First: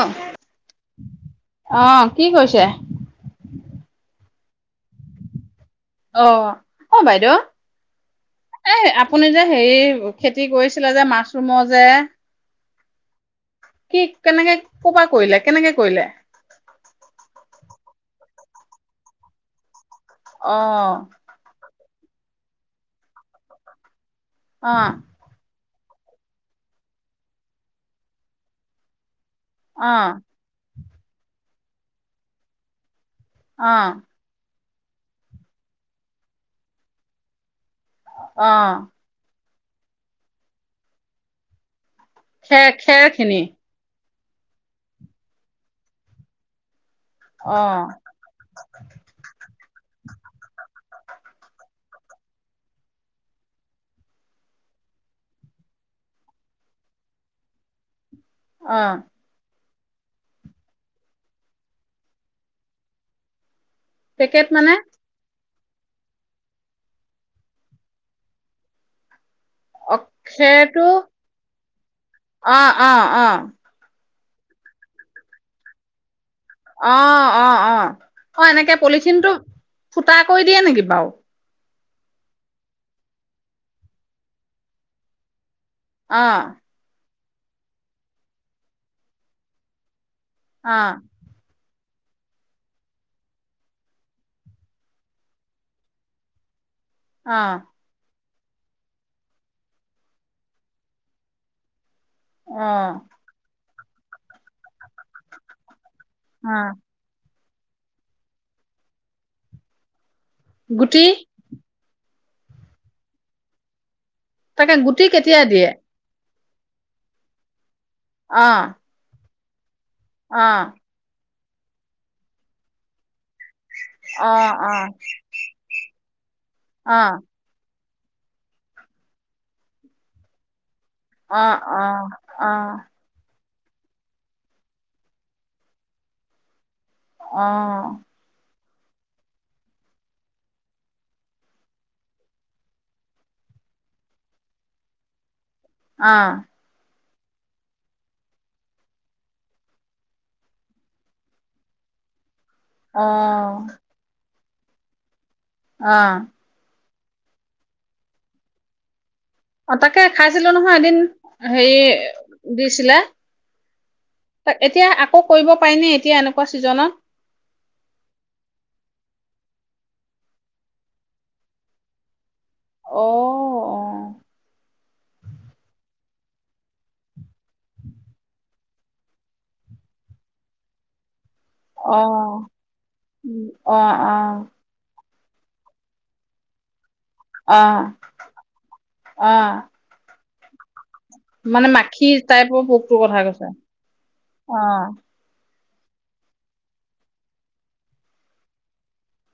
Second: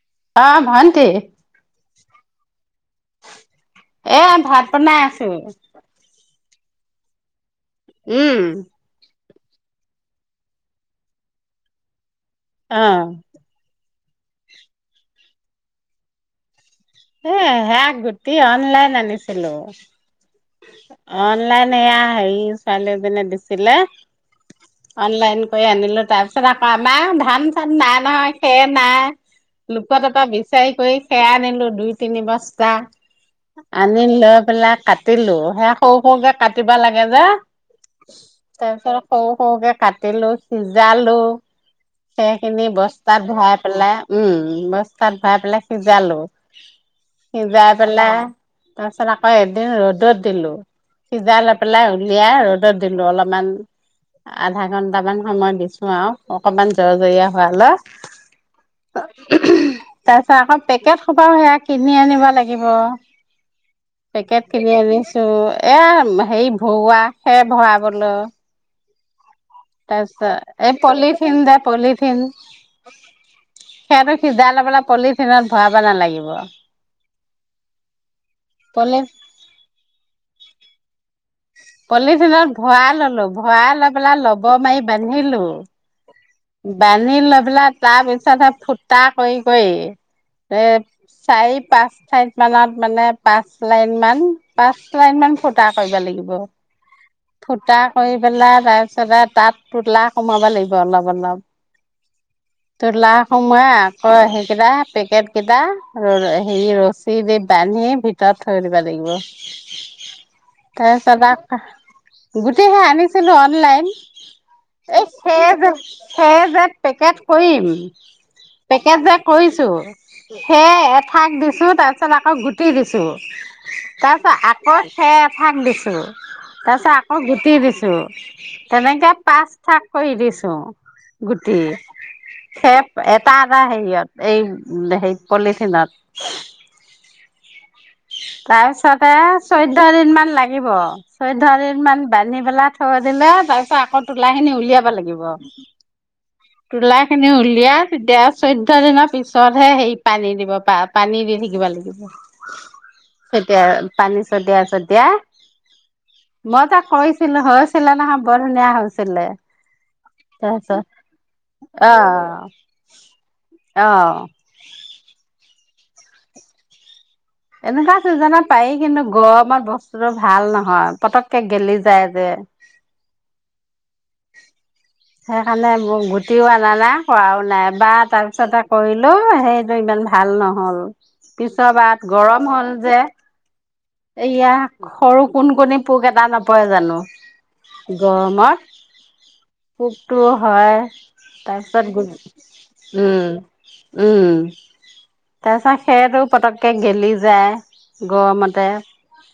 অহ, অ' ভন্টি অহ কি কৰিছে? এ ভাত বনাই আছোঁ। অহ, অ' বাইদেউ উম। এই আপুনি যে হেৰি খেতি কৰিছিলা যে মাছৰুমৰ যে অহ। কি কেনেকে ক' পা কৰিলে, কেনেকে কৰিলে? হে সেয়া গুটি অনলাইন আনিছিলোঁ। অ', অনলাইন এয়া হেৰি, ছোৱালীজনীয়ে দিছিলে অ', অনলাইন কৰি আনিলোঁ। তাৰ পিছত আকৌ আমাৰ ধান-চান নাই নহয়। খেৰ নাই লুকুৱাত অ', এটা বিচাৰি কৰি খেৰ আনিলোঁ। দুই, তিনি বছতা অ', আনি লৈ পেলায় কাটিলোঁ। সেয়া সৰু, সৰুকে কাটিব লাগে যে অ', তাৰ পিছত সৰু সৰুকে কাটিলোঁ। সিজালোঁ সেইখিনি খেৰ খেৰ বস্তাত খিনি ভৰাই পেলাই উম, বস্তাত ভৰাই পেলাই, সিজালোঁ সিজাই অ', পেলাই। তাৰ পিছত আকৌ এদিন ৰ'দ ৰ'দত দিলোঁ। সিজাই লৈ পেলাই উলিয়াই ৰ'দত দিলোঁ। অলপমান আধা ঘণ্টামান সময় দিছোঁ আৰু অকণমান জৰ-জৰীয়া হোৱালৈ অহ। তাৰ পিছত, আকৌ পেকেট সোপাও সেয়া কিনি আনিব লাগিব পেকেট কি [unintelligible] এ হেৰি ভৰুৱা সে ভৰাবলৈ। অ', তাৰপিছত, এই খেৰটো পলিথিন দে পলিথিন, অ', অ', অ', সিহঁতৰ সিজাই ল'বলৈ পলিথিনত ভৰাব নালাগিব। অ', অ', অ', অ', এনেকে পলি পলিথিনটো ফুটা কৰি দিয়ে নেকি বাৰু? পলিথিনত ভৰাই ললোঁ, ভৰাই লৈ পেলাই, ল'বৰ মাৰি বান্ধিলোঁ। অ'। ন্ধি লৈ পেলাই তাৰ পিছত সে ফুটা কৰি কৰি এ অ', চাৰি পাঁচ ঠাইত মানত মানে, পাঁচ লাইন মান, পাঁচ লাইনমান ফুটা কৰিব লাগিব। ব অ', ফুটা কৰি পেলাই তাৰ পিছতে তাত পোতলা সোমাব লাগিব অলপ অলপ। অ', তোলা সোমোৱাই কই সেইকেইটা পেকেট কেইটা ৰ-ৰ, অ', হেৰি ৰছী দি টানিয়ে ভিতৰত থৈ দিব লাগিব। গুটি গুটি সেই আনিছিলোঁ, অনলাইন। তাকে গুটি এই কেতিয়া খেদ, দিয়ে? খেদ যে পেকেট কৰিম অ', পেকেট যে কৰিছোঁ। সেয়ে এথাক দিছ ছো, তাৰপিছত আকৌ গুটি দিছোঁ। তাৰপিছত আকৌ খেৰ এফাক দিছোঁ। তাৰ পিছত আকৌ গুটি দিছোঁ। তেনেকে পাঁচ থাক কৰি দিছোঁ। গুটি, খেপ এটা টা হেৰিয়ত এই হেইত, পলিথিনত। অ'। পিছতে চৈধ্য দিন মান লাগ লাগিব, চৈধ্য দিন মান বান্ধি পেলাই থৈ দিলে তাৰ পিছত আকৌ তোলা খিনি উলিয়াব লাগিব। অ'। তোলা খিনি উলিয়াই তেতিয়া চৈধ্য দিনৰ পিছতহে সেই পানী দিব পা-পানী দি থাকিব লাগিব। তেতিয়া পানী ছতিয়াই ছতিয়াই অ'। কৰিছিলো হৈছিলে নহয়, বৰ ধুনীয়া হৈছিলে। অ', তাকে খাইছিলো নহয় তাৰপিছত এদিন হেৰি অ দিছিলে, অ তা, এতিয়া আকৌ কৰিব পাৰিনে? এতিয়া এনেকুৱা ছিজনত? এনেকুৱা চিজনত পাৰি কিন্তু গৰমত বস্তুটো ভাল নহয়, পতককে গেলি যায় যে। অ', অ'। সেইকাৰণে ম গুটিও অনা নাই কৰাও নাই বা তাৰপিছতে কৰিলো সেইটো ইমান ভাল নহ'ল। পিছাৰ বাৰত অ', গৰম হ'ল যে। অ', অ', এয়া সৰু কোন কোণনি পোক এটা নপৰে জানো? অ', অ'। পোকটোও হয়। মানে তাৰপিছত গো মাখি টাইপৰ পোকটোৰ কথা উম, কৈছা? উম, অ'। তাৰপিছত সেইটো পটককৈ গেলি যায়, গৰমতে।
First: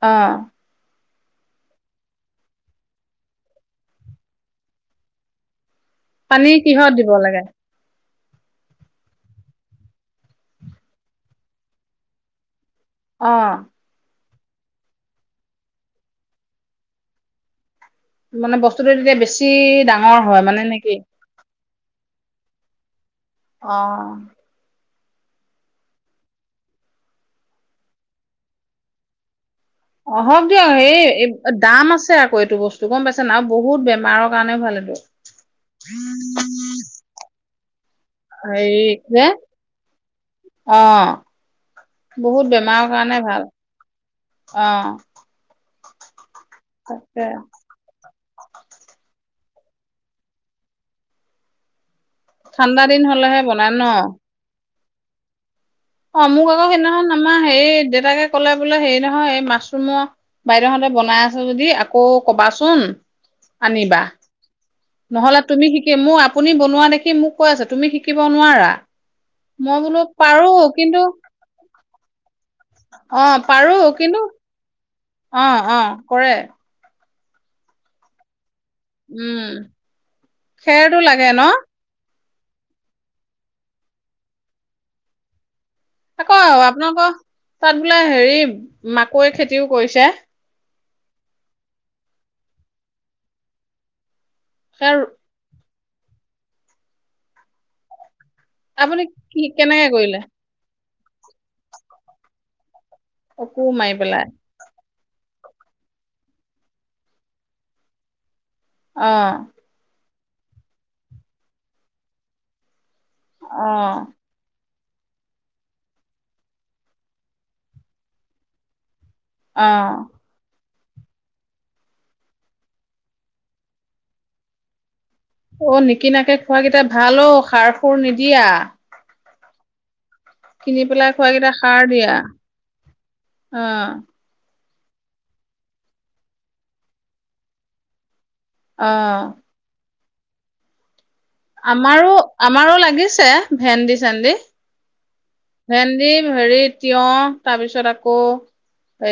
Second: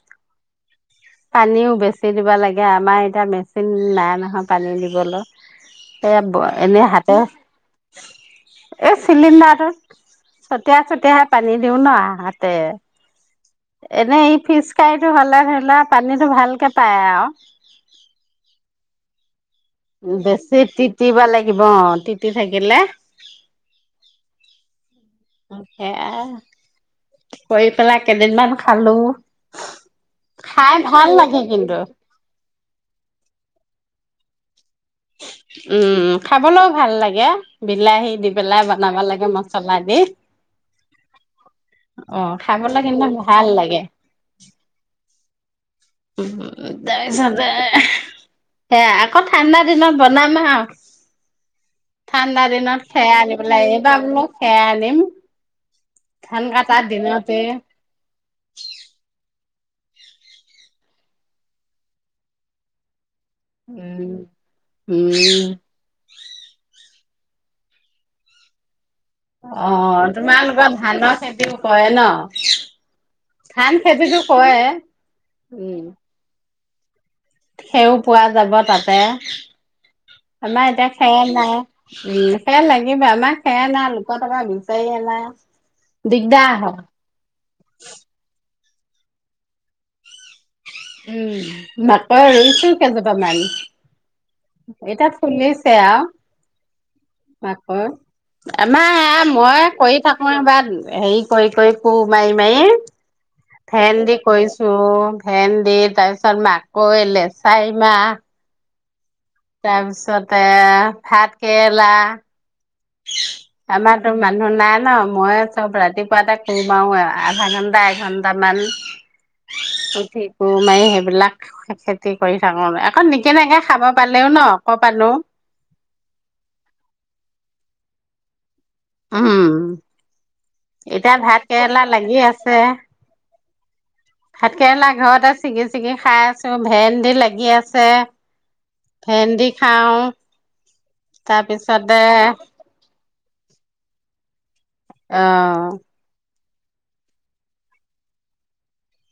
অ'। পানীও বেচি দিব লাগে আমাৰ এতিয়া মেচিন নাই নহয় পানী দিব গল পানী কিহত দিব লাগে? এই চিলিণ্ডাৰটোত, চতিয়াই-চতিয়াহাই পানী দিও ন, হাতে। অ', এনেই। ফিচ কাৰীটো হ'লে ধৰিলোৱা পানীতো ভালকে পায় আৰু। মানে বস্তুতটো তেতিয়া বেছি কি ডাঙৰ হয় মানে নেকি? থাকিব অ', তিতি থাকিলে। অ', সেয়া। কৰি পেলাই কেইদিনমান খালোঁ। অ', হক দিয়ক খাই ভাল হেৰি লাগে কিন্তু দাম আছে আকৌ এইটো বস্তু গম পাইছে নাই? বহুত বেমাৰৰ কানে ভালে উম, খাবলৈও ভাল লাগে। বিলাহী দি পেলাই হেৰি বানাবা যে লাগে মচলা দি অ অ' বহুত খাবলৈ বেমাৰৰ কিন্তু কাৰণে ভাল লাগে। অ উম, তাকে তাৰপিছতে সেয়া আক [unintelligible] দিনত বনাবা ঠাণ্ডা দিনত দিন সেইয়া আনি হলেহে পেলাই বনাই ন এইবাৰ বোলো সেইয়াই [inaudible] অ' মোক আকৌ সেইদিনাখন আমাৰ হেৰি দেউতাকে ক'লে বোলে হেৰি নহয় এই মাছ মই বাইদেউহতে বনাই আছো যদি আকৌ কবাচোন। আনিবা, উম উম নহ'লো তুমি শিকি মোৰ আপুনি বনোৱা দেখি মোক কৈ আছে, তুমি শিকিব নোৱাৰা অ মই বোলো পাৰো। তোমালোকৰ কিন্তু ধানৰ খেতিও কৰে ন? অ পাৰো ধান কিন্তু খেতিটো কৰে। অ' অ' কৰে। সেইও পোৱা যাব। তাতেই‌, উম আমাৰ এতিয়া খেৰটো লাগে খেৰ ন? নাই। উম। সেয়া লাগিব আমাক, সেয়া নাই লোকৰ টকা বিচাৰিয়ে নাই। আকৌ আপোনালোকৰ তাত বোলে হেৰি মাকৈ খেতিও কৰিছে? উম, নাপায় ৰুইছো কেইজোপামান। সেয়া [unintelligible] [unintelligible] মাকে আপুনি আমাৰ কি মই কেনেকে কৰি কৰিলে? থাকো এইবাৰ হেৰি কৰি কৰি কুৰ মাৰি মাৰি অকু মাৰি ভেণ্ডি পেলাই কৰিছোঁ ভেণ্ডি, তাৰপিছত মাকৈ, লেচাই মাহ। অ', তাৰপিছত আহ, ভাত কেৰেলা। অ', আমাৰতো মানুহ নাই ন মই চব ৰাতিপুৱাতে কুৰ মাৰো এ আউ, আধা ঘন্টা এঘন্টামান অ', [unintelligible] সেইবিলাক খেতি কৰি থাকো আমি, আকৌ নিকিনাকে খাব পালেও ন [unintelligible] অ', নিকিনাকে খোৱাকেইটা ভাল অ', সাৰ সুৰ নিদিয়া। উম। কিনি পেলাই এতিয়া খোৱা ভাত কেইটা কেৰেলা সাৰ লাগি আছে দিয়া। অ'। ভাত কেৰেলা ঘৰতে চিগি, চিগি খাই আছো। ভেন্দি লাগি আছে। অ', ভেন্দি খাওঁ। তাৰপিছতে আমাৰো, আমাৰো লাগিছ ছে, ভেন্দি চেন্দি। অ'। ভেন্দি হেৰি তিয়হ, তাৰপিছত আকৌ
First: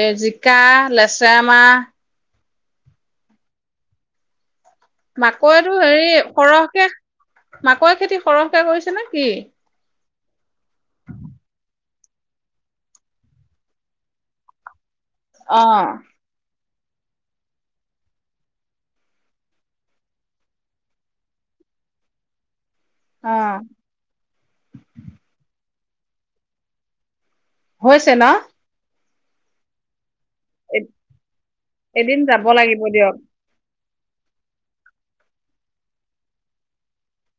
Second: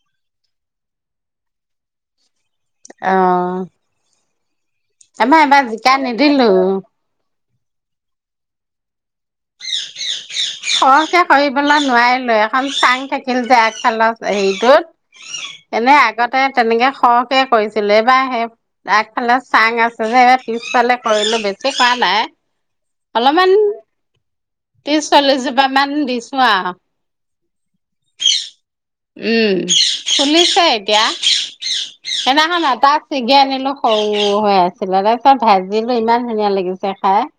এ জিকা, লেচেৰা মাহ। অ'। আমৰ এইবাৰ মাকৈটো জিকা হেৰি নিদিলোঁ। সৰহকে মাকৈ খেতি সৰহকে কৰিছে নে কি? সৰহকে কৰিবলৈ নোৱাৰিলোৱে, এখন চাং থাকিল যে আগফালৰ হেৰিটোত। অ', এনে আগতে তেনেকে সৰহকে কৰিছিলোঁ, এইবাৰ সেই আগফালে চাং আছে যে, এইবাৰ পিছফালে কৰিলোঁ, বেছি কৰা নাই। অলপমান অ', ত্ৰিশ, চল্লিছ জোপা মান দিছোঁ আৰু। হৈছে ন? উম। ফুলিছে এতিয়া, এদিন যাব সেইদিনাখন লাগিব এটা দিয়ক। ছিগি আনিলোঁ। সৰু হৈ আছিলে, তাৰপিছত ভাজিলোঁ, ইমান ধুনীয়া লাগিছে খাই।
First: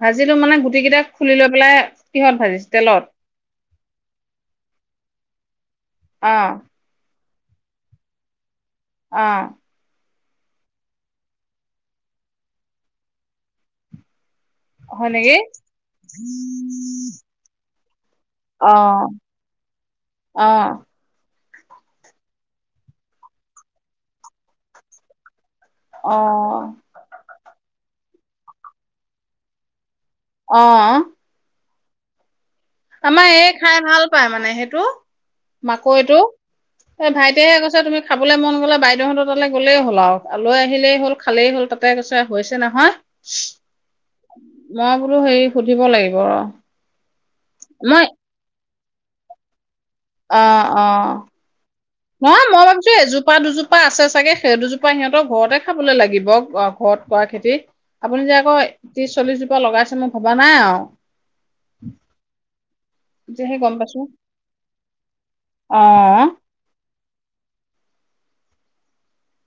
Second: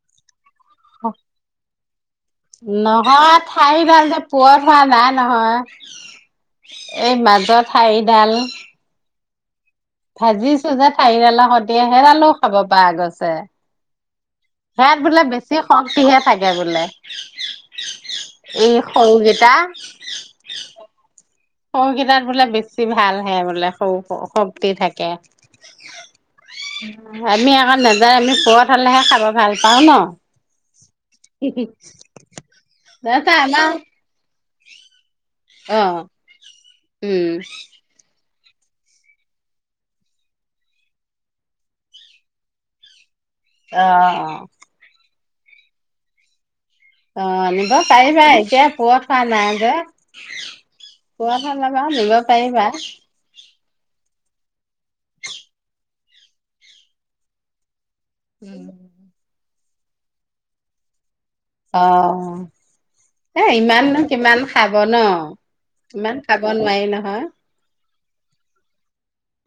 ভাজিলো মানে গোট গোটেই কেইটা খুলি লৈ পেলাই কিহত ভাজিছে তেলত? ঠাৰি ডাল যে, পূৰঠ হোৱা নাই নহয়। অ'। এই মাজৰ ঠাৰিডাল। অ', ভাজিছো যে ঠাৰিৰেলা সৈতে হেৰালও খাব পাৰা গছে। ইয়াত হয় বোলে নেকি? বেছি শক্তিহে থাকে বোলে, এই অ', সৰুকেইটা। অ', সৰুকেইটাত বোলে বেছি ভালহে বোলে সৰু সৰু শক্তি থাকে। আমি অ', আকৌ নাজ এইবাৰ আমি [unintelligible] হ'লেহে খাব ভাল পাও ন? অ',। [inaudible] আমাৰ এই খাই ভাল পায় মানে [unintelligible] সেইটো। অ মাকৈটো এ, উম ভাইটিহে কৈছে, তুমি খাব খাবলৈ মন গ'লে, বাইদেউহতৰ তালৈ গলেই হ'ল, আৰু লৈ আহিলেই হ'ল, খালেই হ'ল, তাতে কৈছে হৈছে নহয়। আহ, অ'। মই বোলো হেৰি, সুধিব লাগিব অ'। অ', নিব পাৰিবা এতিয়া কৈ থোৱা নাই যে। অ', অ', পুৰত হলে বাৰু নিব নহয় মই পাৰিবা। ভাবিছো, এজোপা-দুজোপা আছে চাগে, সেই দুজোপ সিহঁতৰ ঘৰতে খাবলৈ লাগিব, অ', ঘৰত কৰা খেতি। আপুনি যে, আকৌ ত্ৰিশ, চল্লিছ জোপ ক লগাইছে মই ভবা নাই আৰু অ'। এ, এতিয়াহে গম পাইছো ইমাননো কিমান খাব ন? অ ইমান খাব নোৱাৰি নহয়।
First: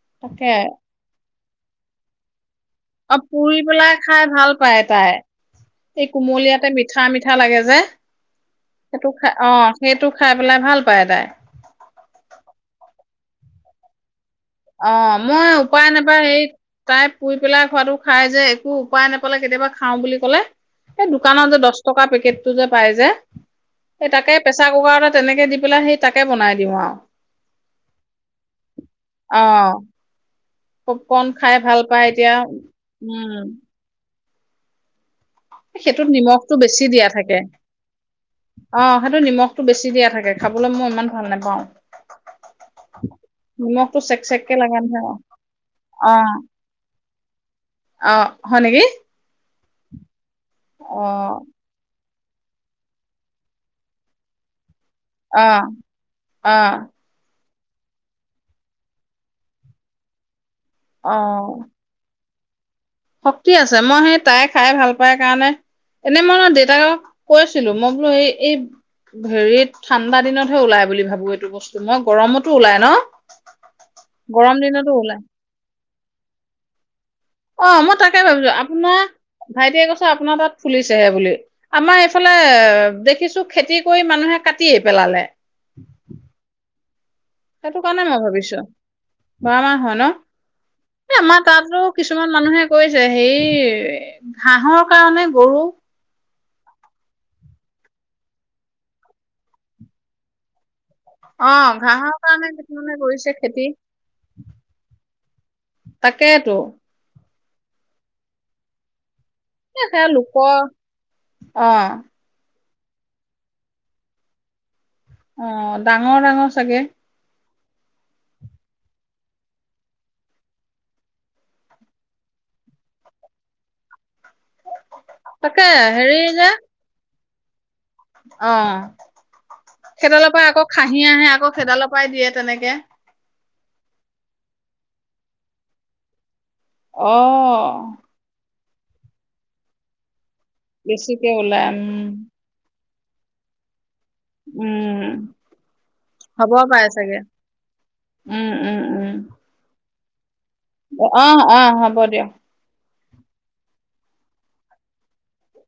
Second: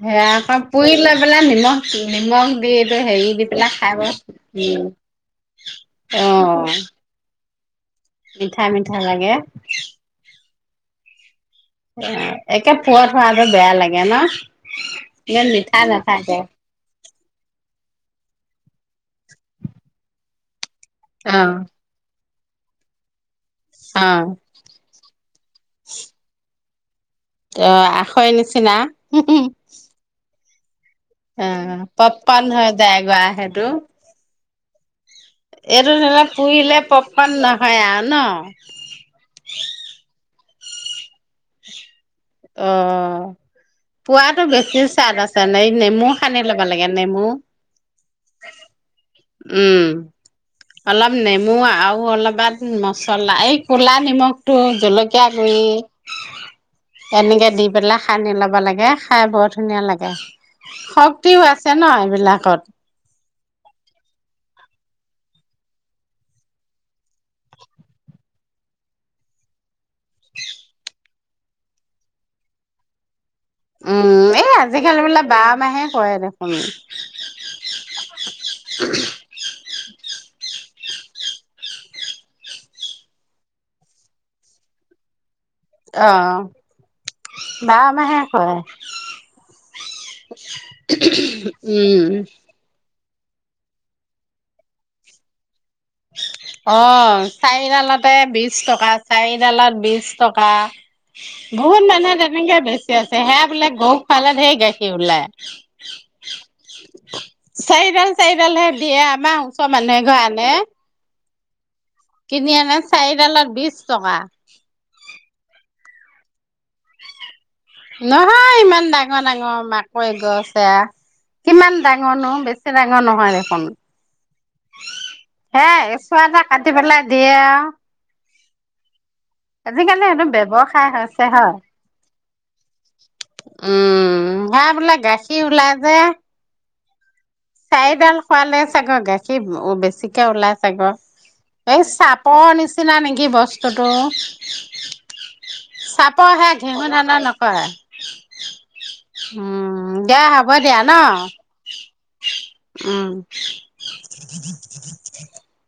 হেয়া আক, তাকে পুই লব [unintelligible] নিমখ, নিমখ দি এইটো অ', হেৰি দি পুৰি পেলাই পেলায় খাব খায় ভাল উম পায় তাই, অহ ', কুমলীয়াতে অ মিঠা - মিঠা লাগেযে, যে, মিঠা মিঠা সেইটো লাগে খাই অ', সেইটো খাই, পেলাই ভাল পায় তাই, একে পুৱা-থুৱা হোৱাটো বেয়া লাগে ন',? অ', ইমান মই মিঠা উপায় নাপায় নাথাকে হে', তাই, শুই পেলাই খোৱাটো খাই যে, একো উপায় নাপালে কেতিয়াবা খাওঁ বুলি ক'লে, এই', অ দোকানত যে দচ -টকা পেকেট, তোৰ যে', পাই যে, অ এই, তাকে প্ৰেচাৰ-কুকাৰতে তেনেকে, সেই দি পেলাই, সেই তাকে বনাই দিওঁ আৰু, অ', আখৈ নিচিনা, অ', পপকৰ্ণ খাই ভাল পাই এতিয়া উম, [unintelligible] এইটো সেইটোত ধৰি লওক নিমখটো পুৰিলে বেছি দিয়া পপকন থাকে, নহয় আৰু ন অ', সেইটো নিমখটো বেছি দিয়া থাকে। খাবলৈ মই, ইমান ভাল নেপাওঁ। অ', চেক পুৰাটো চেককে লাগে বেছি স্বাদ নহয় আছে ন', নেমু অ', সানি ল'ব লাগে। নেমু অ', হয় নেকি উম',। অলপ অ', নেমু, আৰু অলপ। কাৰবাত মছলা এই ক'লা নিমখটো থাকে জলকীয়া গু়ি অ', অ', এনেকে দি- সকলো বোৰ সানি ল'ব লাগে, খাই বৰত ধুনীয়া লাগে। শক্তি হয় অ', আছে এইবিলাক। কাত শক্তি আছে মই সেই তাই খাই ভাল পাই কাৰণে, এনে মই দেউতাকক কৈছিলো বোলো এই এই, সেৰি ঠান্দা দিনত ওলায় বুলি ভাবো এইটো বত মই গৰমত ও ওলাই ন? উম, আজিকালি গৰম দিনতো প্ৰায় ওলাই সকলো মাহতে উপলব্ধ হয়। অ', মই তেনেকুৱাই ভাবিছিলোঁ। আপোনাৰ ভাইটিয়ে কৈছিল যে আপোনালোকৰ তাতো পোৱা যায়। ফুলিছেহে বুলি। আমাৰ এইফালে দেখিছোঁ, মানুহে খেতি কৰি পিছত কাটিও পেলাইছে আহ সেইকাৰণেই মই ভাবিছিলোঁ যে বাৰ মাহেই হয় নেকি। আমাৰ তাতো উম কিছুমান মানুহে তেনেকুৱাই কৈছে। হয়, ঘাঁহৰ কাৰণে গৰু পালন কৰে। অ', চাৰিডালৰ দাম বিশ টকা। বহুত মানুহে তেনেকৈ কয়। অ সেইটো ঘাঁহৰ খুৱালে কাৰণে গৰুৱে কিছুমানে কৰিছে বোলে খেতি বেছি গাখীৰ দিয়ে। উ- তাকেইতো, চাৰিডাল চাৰিডাল হে দিয়ে আ আমাৰ ওচৰৰ এ মানুহ সেয়া এঘৰে আনে। লোকৰ অ'। কিনি আনে চাৰি ডালত বিশ টকা। অ', ডাঙৰ ডাঙৰ চাগে। নহয়, মাকৈ গছবোৰ ইমান ডাঙৰ নহয় দেখোন, বেছি ডাঙৰ হোৱা নাই। তাকে হয়, হেৰি যে সেইবোৰ কাটি পেলাইছে। [inaudible] অ', আজিকালি সেইটো সেইডালৰ পৰা আকৌ ব্যৱসায় খাহী হৈছে আহে, আকৌ সেইডালৰ পৰাই দিয়ে। উম, সেইয়া বোলে গাখীৰ ওলাই যে। অ'। আৰু গাখীৰ বেছি হয়। ওলাইছে গৈ বেছিকে ওলাই এই উম, চাপৰ নিচিনা বস্তুটো ভাল নেকি? উম। চাপৰহে, হ'ব ঘেঁহু পাৰে চাগে। ধানৰ নকৰে, উম, উম, উম, উম্। উম, দিয়া হে। অ', অ', হ'ব। হ'ব দিয়া। [inaudible]